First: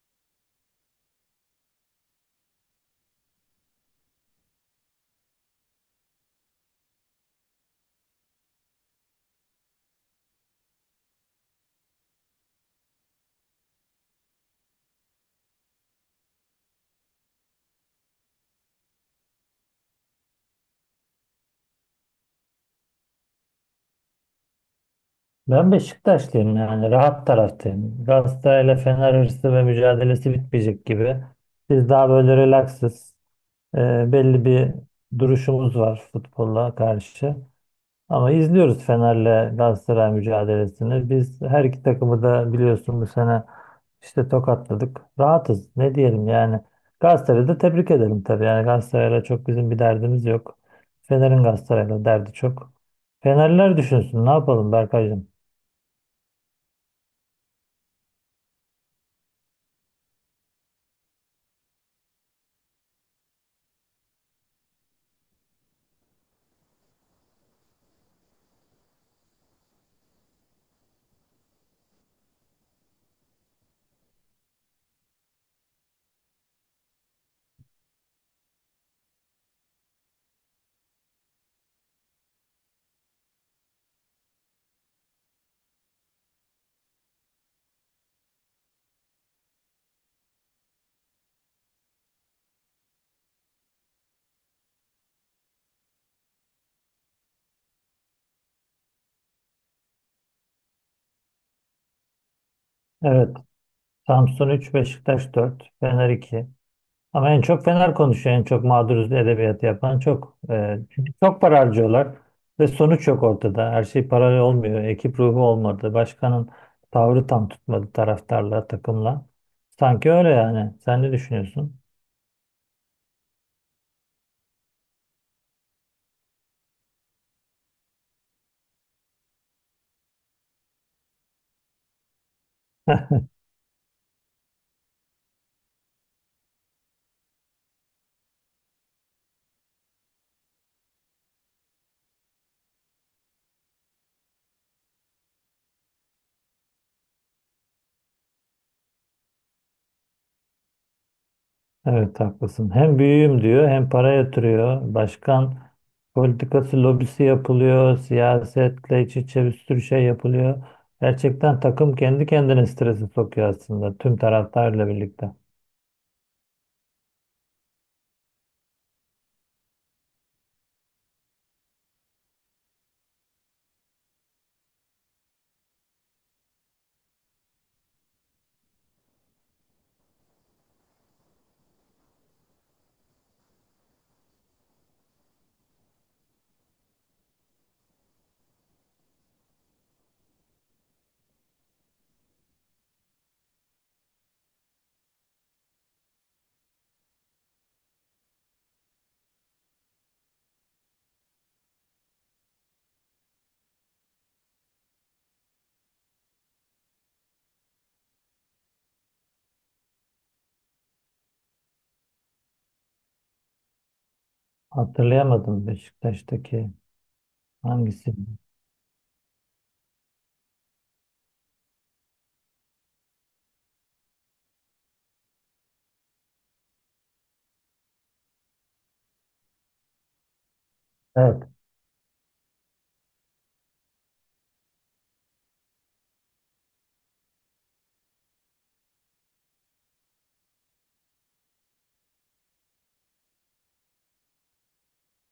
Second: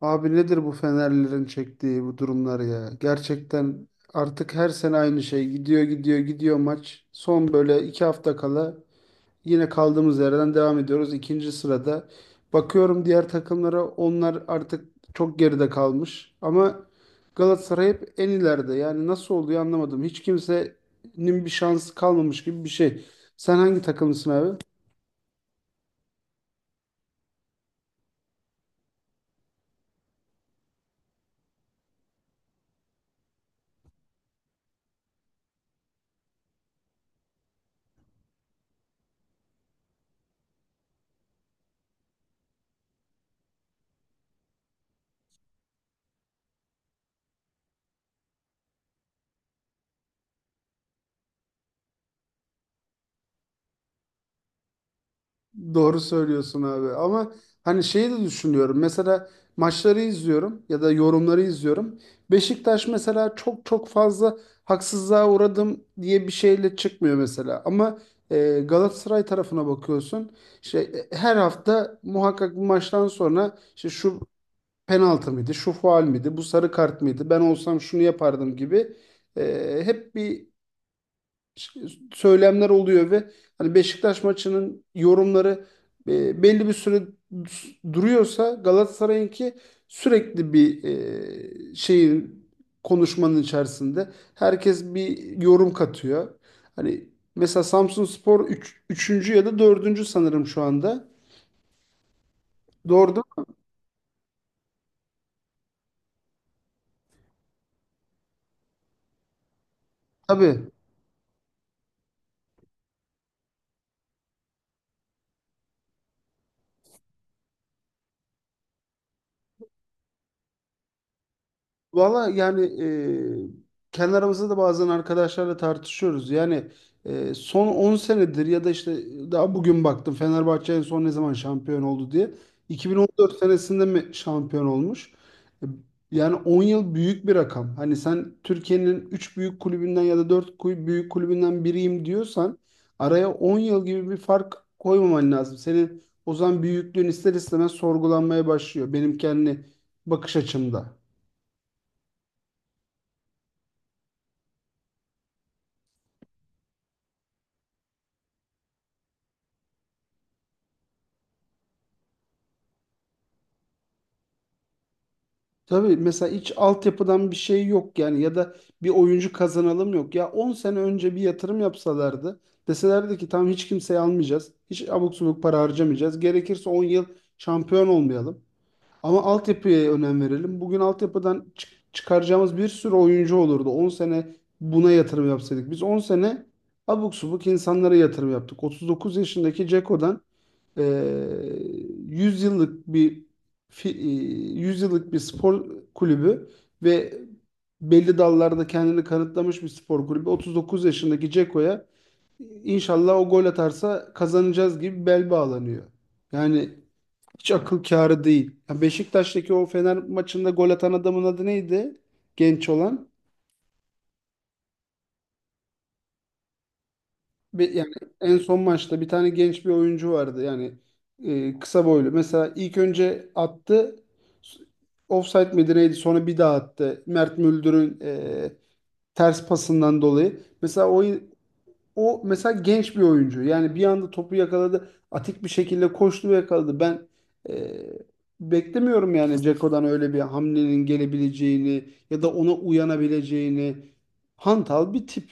Abi nedir bu Fenerlilerin çektiği bu durumlar ya? Gerçekten artık her sene aynı şey. Gidiyor gidiyor gidiyor maç. Son böyle 2 hafta kala yine kaldığımız yerden devam ediyoruz. İkinci sırada. Bakıyorum diğer takımlara, onlar artık çok geride kalmış. Ama Galatasaray hep en ileride. Yani nasıl oluyor anlamadım. Hiç kimsenin bir şansı kalmamış gibi bir şey. Sen hangi takımlısın abi? Ben Beşiktaşlıyım yani rahat taraftayım. Galatasaray'la Fener hırsı ve mücadelesi bitmeyecek gibi. Biz daha böyle relaksız, e, belli bir duruşumuz var futbolla karşı. Ama izliyoruz Fener'le Galatasaray mücadelesini. Biz her iki takımı da biliyorsun bu sene işte tokatladık. Rahatız ne diyelim yani. Galatasaray'ı da tebrik edelim tabii. Yani Galatasaray'la çok bizim bir derdimiz yok. Fener'in Galatasaray'la derdi çok. Fenerler düşünsün ne yapalım Berkaycığım. Doğru söylüyorsun abi, ama hani şeyi de düşünüyorum mesela, maçları izliyorum ya da yorumları izliyorum. Beşiktaş mesela çok çok fazla haksızlığa uğradım diye bir şeyle çıkmıyor mesela, ama Galatasaray tarafına bakıyorsun, her hafta muhakkak bu maçtan sonra işte şu penaltı mıydı, şu faul müydü, bu sarı kart mıydı, ben olsam şunu yapardım gibi hep bir söylemler oluyor. Ve hani Beşiktaş maçının yorumları belli bir süre duruyorsa, Galatasaray'ınki sürekli bir şeyin, konuşmanın içerisinde herkes bir yorum katıyor. Hani mesela Samsunspor üçüncü ya da dördüncü sanırım şu anda. Doğru değil Evet. mi? Samsun 3, Beşiktaş 4, Fener 2. Ama en çok Fener konuşuyor. En çok mağduruz edebiyatı yapan çok. Tabii. Çünkü çok para harcıyorlar ve sonuç yok ortada. Her şey paralel olmuyor. Ekip ruhu olmadı. Başkanın tavrı tam tutmadı taraftarla, takımla. Sanki öyle yani. Sen ne düşünüyorsun? Valla yani kendi aramızda da bazen arkadaşlarla tartışıyoruz. Yani son 10 senedir, ya da işte daha bugün baktım Fenerbahçe en son ne zaman şampiyon oldu diye. 2014 senesinde mi şampiyon olmuş? E, Yani 10 yıl büyük bir rakam. Hani sen Türkiye'nin 3 büyük kulübünden ya da 4 büyük kulübünden biriyim diyorsan, araya 10 yıl gibi bir fark koymaman lazım. Senin o zaman büyüklüğün ister istemez sorgulanmaya başlıyor, benim kendi bakış açımda. Evet haklısın. Hem büyüğüm diyor hem para yatırıyor. Başkan politikası lobisi yapılıyor. Siyasetle iç içe bir sürü şey yapılıyor. Gerçekten takım kendi kendine stresi sokuyor aslında tüm taraftarla birlikte. Tabii, mesela hiç altyapıdan bir şey yok yani, ya da bir oyuncu kazanalım yok. Ya 10 sene önce bir yatırım yapsalardı, deselerdi ki tamam, hiç kimseyi almayacağız. Hiç abuk subuk para harcamayacağız. Gerekirse 10 yıl şampiyon olmayalım. Ama altyapıya önem verelim. Bugün altyapıdan çıkaracağımız bir sürü oyuncu olurdu. 10 sene buna yatırım yapsaydık. Biz 10 sene abuk subuk insanlara yatırım yaptık. 39 yaşındaki Ceko'dan 100 yıllık bir fi- 100 yıllık bir spor kulübü ve belli dallarda kendini kanıtlamış bir spor kulübü. 39 yaşındaki Ceko'ya, inşallah o gol atarsa kazanacağız gibi bel bağlanıyor. Yani hiç akıl kârı değil. Ya Beşiktaş'taki o Fener maçında gol atan adamın adı neydi? Genç olan. Hatırlayamadım, Beşiktaş'taki Yani hangisi? en son maçta bir tane genç bir oyuncu vardı yani, kısa boylu. Mesela ilk önce attı, s- offside miydi neydi, sonra bir daha attı. Mert Müldür'ün ters pasından dolayı. Mesela o, Evet. o mesela genç bir oyuncu. Yani bir anda topu yakaladı. Atik bir şekilde koştu ve yakaladı. Ben e, beklemiyorum yani Ceko'dan öyle bir hamlenin gelebileceğini ya da ona uyanabileceğini. Hantal bir tip.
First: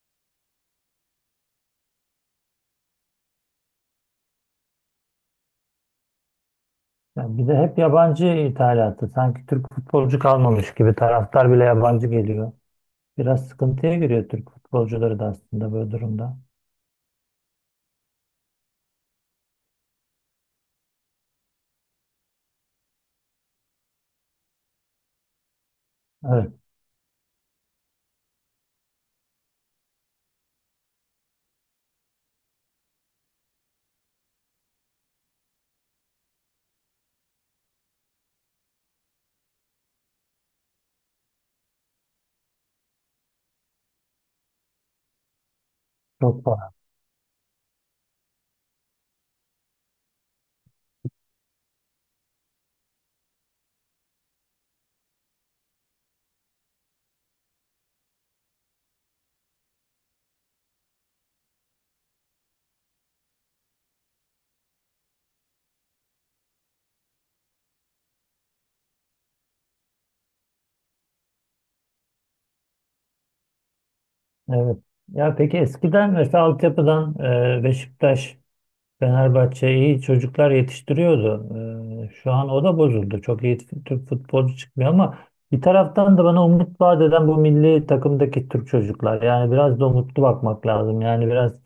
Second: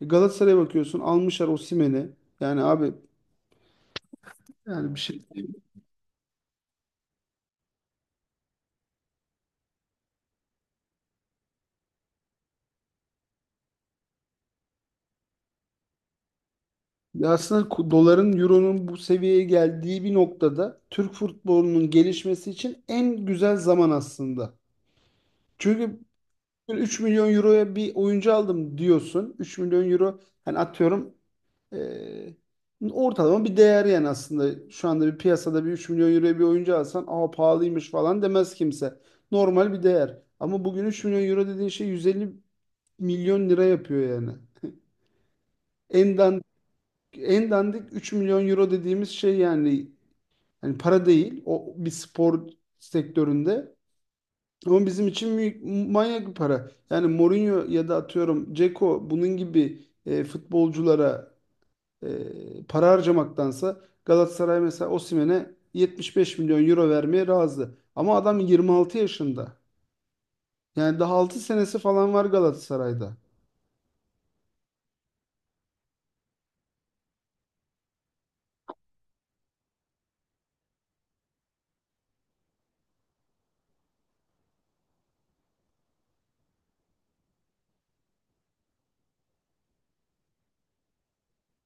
Galatasaray'a bakıyorsun, almışlar Osimhen'i. Yani abi, yani bir şey değil. Ya bir de hep yabancı ithalatı. Sanki Türk futbolcu kalmamış gibi taraftar bile yabancı geliyor. Biraz sıkıntıya giriyor Türk futbolcuları da aslında böyle durumda. Ya aslında doların, euronun bu seviyeye geldiği bir noktada Türk futbolunun gelişmesi için en güzel zaman aslında. Çünkü Evet. 3 milyon euroya bir oyuncu aldım diyorsun. 3 milyon euro, hani atıyorum, ortalama bir değer yani aslında. Şu anda bir piyasada bir 3 milyon euroya bir oyuncu alsan, aa pahalıymış falan demez kimse. Normal bir değer. Ama bugün 3 milyon euro dediğin şey 150 milyon lira yapıyor yani. En Çok dandik, fazla. en dandik 3 milyon euro dediğimiz şey yani para değil. O bir spor sektöründe. Ama bizim için büyük, manyak bir para. Yani Mourinho ya da atıyorum Dzeko bunun gibi futbolculara para harcamaktansa, Galatasaray mesela Osimhen'e 75 milyon euro vermeye razı. Ama adam 26 yaşında. Yani daha 6 senesi falan var Galatasaray'da. Evet. Ya peki eskiden mesela altyapıdan Beşiktaş, Fenerbahçe iyi çocuklar yetiştiriyordu. Şu an o da bozuldu. Çok iyi Türk futbolcu çıkmıyor ama bir taraftan da bana umut vaat eden bu milli takımdaki Türk çocuklar. Yani biraz da umutlu bakmak lazım. Yani biraz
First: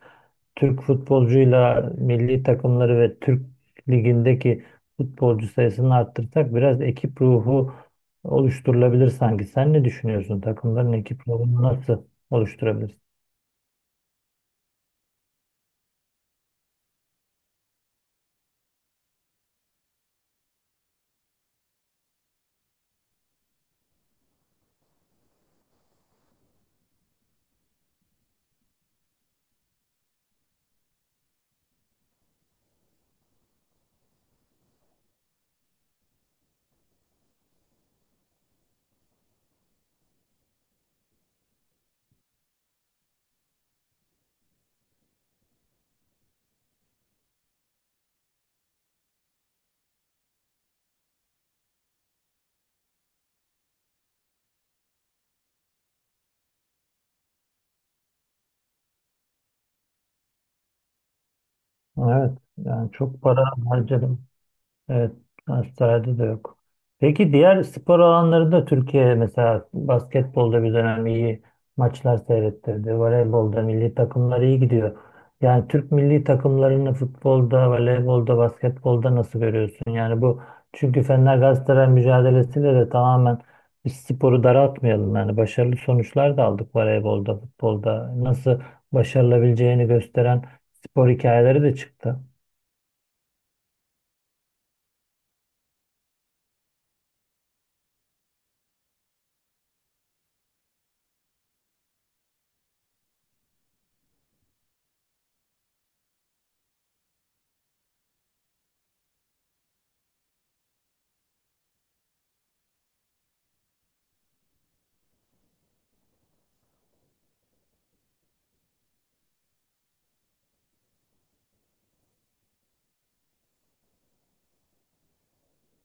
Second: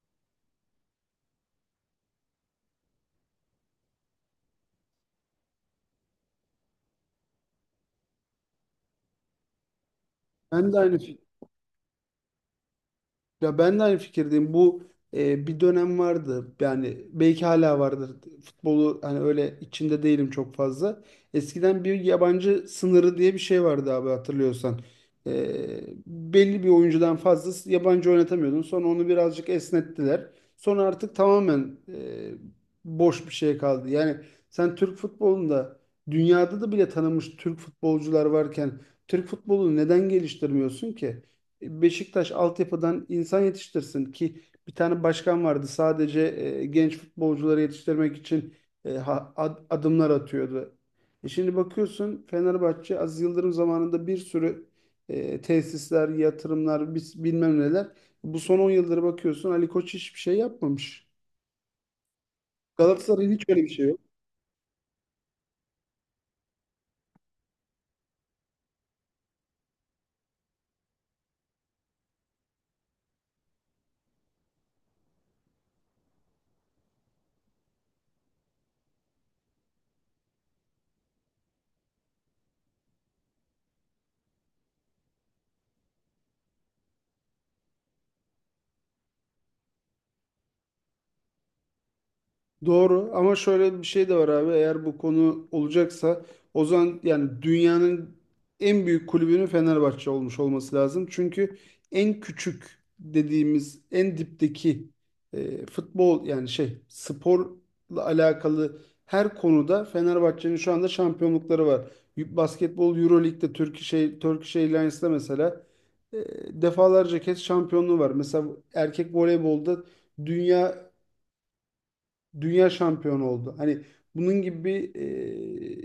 Türk futbolcuyla milli takımları ve Türk ligindeki futbolcu sayısını arttırsak biraz ekip ruhu oluşturulabilir sanki. Sen ne düşünüyorsun? Ben de Takımların aynı ekip ruhunu nasıl oluşturabilir? Ya ben de aynı fikirdeyim. Bu bir dönem vardı. Yani belki hala vardır. Futbolu hani öyle içinde değilim çok fazla. Eskiden bir yabancı sınırı diye bir şey vardı abi, hatırlıyorsan. E, Belli bir oyuncudan fazla yabancı oynatamıyordun. Sonra onu birazcık esnettiler. Sonra artık tamamen boş bir şey kaldı. Yani sen Türk futbolunda, dünyada da bile tanınmış Türk futbolcular varken, Türk futbolunu neden geliştirmiyorsun ki? Beşiktaş altyapıdan insan yetiştirsin ki. Bir tane başkan vardı sadece genç futbolcuları yetiştirmek için adımlar atıyordu. Şimdi bakıyorsun Fenerbahçe Aziz Yıldırım zamanında bir sürü tesisler, yatırımlar, bilmem neler. Bu son 10 yıldır bakıyorsun Ali Koç hiçbir şey yapmamış. Evet, yani çok Galatasaray'ın para hiç öyle bir şey yok. harcadım. Evet, transferde de yok. Peki diğer spor alanlarında Türkiye mesela basketbolda bir dönem iyi maçlar seyrettirdi. Voleybolda milli takımlar iyi gidiyor. Yani Türk milli takımlarını futbolda, voleybolda, basketbolda nasıl görüyorsun? Yani bu, çünkü Fener Galatasaray mücadelesiyle de tamamen biz sporu daraltmayalım. Yani başarılı sonuçlar da aldık voleybolda, futbolda. Nasıl başarılabileceğini gösteren spor hikayeleri de çıktı. Doğru, ama şöyle bir şey de var abi, eğer bu konu olacaksa, o zaman yani dünyanın en büyük kulübünün Fenerbahçe olmuş olması lazım. Çünkü en küçük dediğimiz en dipteki futbol, yani sporla alakalı her konuda Fenerbahçe'nin şu anda şampiyonlukları var. Basketbol Euroleague'de Turkish Airlines'da mesela e, defalarca kez şampiyonluğu var. Mesela erkek voleybolda dünya dünya şampiyonu oldu. Hani bunun gibi bir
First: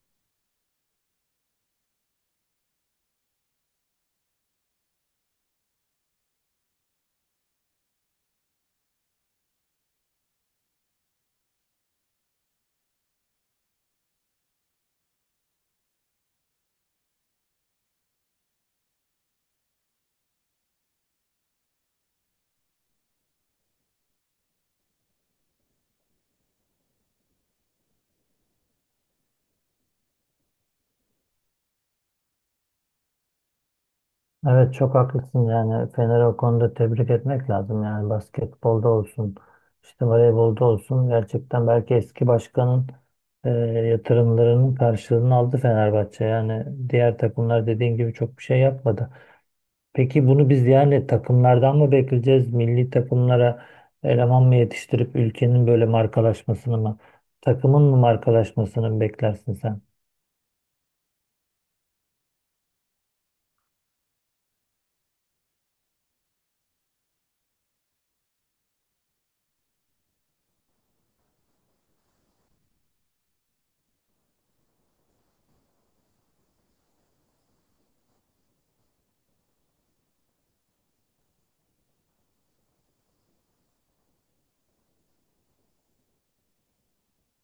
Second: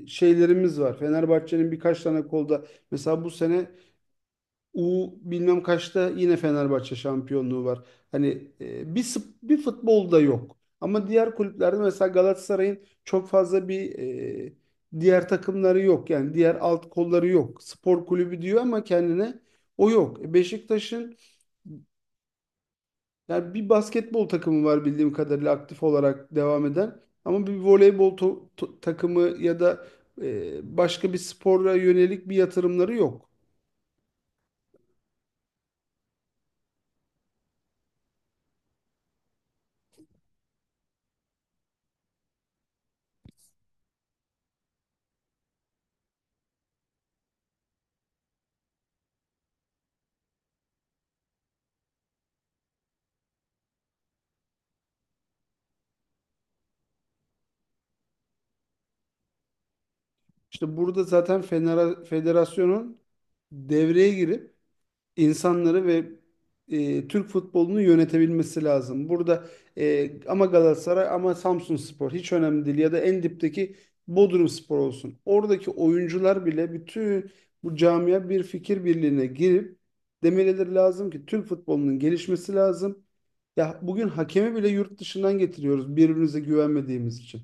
şeylerimiz var. Fenerbahçe'nin birkaç tane kolda mesela bu sene U bilmem kaçta yine Fenerbahçe şampiyonluğu var. Hani bir bir futbolda yok. Ama diğer kulüplerde mesela Galatasaray'ın çok fazla bir diğer takımları yok. Yani diğer alt kolları yok. Spor kulübü diyor ama kendine o yok. Beşiktaş'ın yani bir basketbol takımı var bildiğim kadarıyla aktif olarak devam eden. Ama bir voleybol takımı ya da başka bir spora yönelik bir yatırımları yok. Evet çok haklısın, yani Fener'i o konuda tebrik etmek lazım. Yani basketbolda olsun işte voleybolda olsun, gerçekten belki eski başkanın yatırımlarının karşılığını aldı Fenerbahçe. Yani diğer takımlar dediğin gibi çok bir şey yapmadı. Peki bunu biz yani takımlardan mı bekleyeceğiz, milli takımlara eleman mı yetiştirip ülkenin böyle markalaşmasını mı, takımın mı markalaşmasını mı beklersin sen? İşte burada zaten federasyonun devreye girip insanları ve Türk futbolunu yönetebilmesi lazım. Burada ama Galatasaray ama Samsunspor hiç önemli değil, ya da en dipteki Bodrumspor olsun. Oradaki oyuncular bile bütün bu camia bir fikir birliğine girip demeleri lazım ki Türk futbolunun gelişmesi lazım. Ya bugün hakemi bile yurt dışından getiriyoruz, birbirimize güvenmediğimiz için.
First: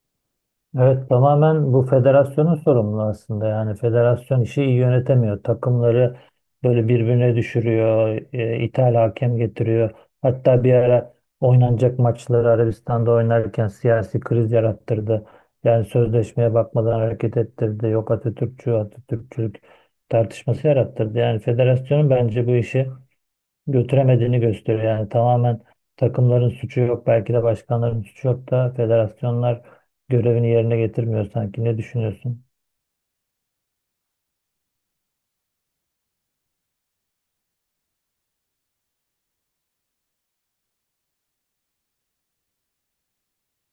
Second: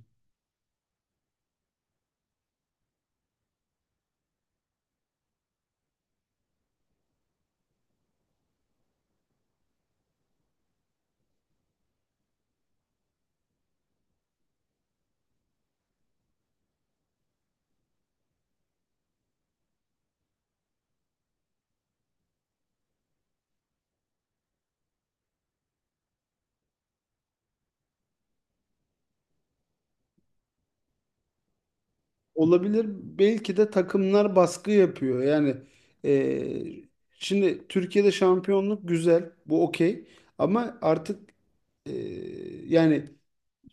Evet tamamen bu federasyonun sorumlu aslında. Yani federasyon işi iyi yönetemiyor. Takımları böyle birbirine düşürüyor. E, ithal hakem getiriyor. Hatta bir ara oynanacak maçları Arabistan'da oynarken siyasi kriz yarattırdı. Yani sözleşmeye bakmadan hareket ettirdi. Yok Atatürkçü, Atatürkçülük tartışması yarattırdı. Yani federasyonun bence bu işi götüremediğini gösteriyor. Yani tamamen takımların suçu yok, belki de başkanların suçu yok da federasyonlar görevini yerine getirmiyor sanki. Ne düşünüyorsun? Olabilir. Belki de takımlar baskı yapıyor. Yani e, şimdi Türkiye'de şampiyonluk güzel. Bu okey. Ama artık e, yani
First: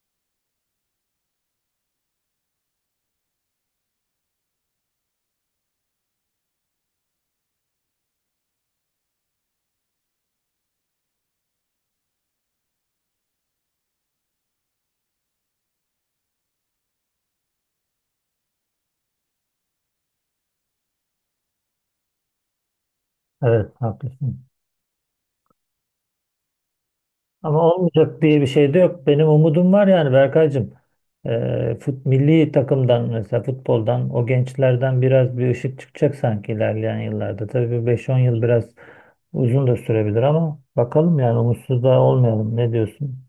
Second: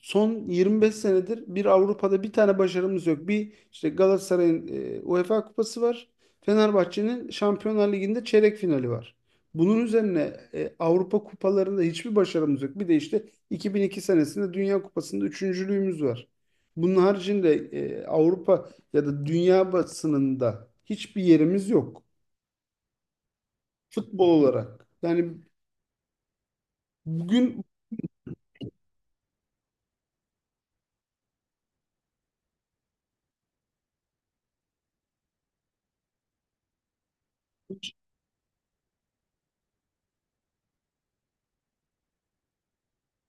son 25 senedir bir Avrupa'da bir tane başarımız yok. Bir işte Galatasaray'ın UEFA Kupası var. Fenerbahçe'nin Şampiyonlar Ligi'nde çeyrek finali var. Bunun üzerine Avrupa kupalarında hiçbir başarımız yok. Bir de işte 2002 senesinde Dünya Kupası'nda üçüncülüğümüz var. Bunun haricinde Avrupa ya da dünya basınında hiçbir yerimiz yok Evet, futbol haklısın. olarak. Yani Ama bugün. olmayacak diye bir şey de yok. Benim umudum var yani Berkaycığım. Milli takımdan mesela futboldan o gençlerden biraz bir ışık çıkacak sanki ilerleyen yıllarda. Tabii bir beş on yıl biraz uzun da sürebilir ama bakalım yani umutsuz da olmayalım. Ne diyorsun?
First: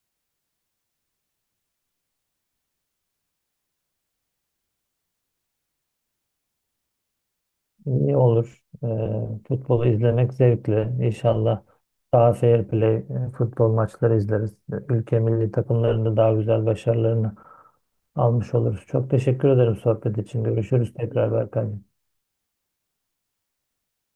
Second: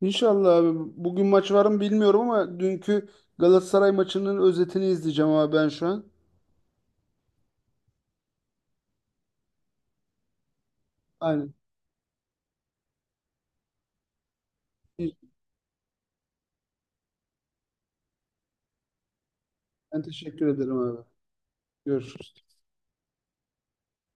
İnşallah abi. Bugün maç var mı bilmiyorum ama dünkü Galatasaray maçının özetini izleyeceğim abi ben şu an. İyi olur. Futbolu izlemek zevkli. Aynen. İnşallah daha fair play, futbol maçları izleriz. Ülke milli takımlarında daha güzel başarılarını almış oluruz. Çok teşekkür ederim Ben sohbet için. teşekkür ederim Görüşürüz abi. tekrar Berkay. Görüşürüz.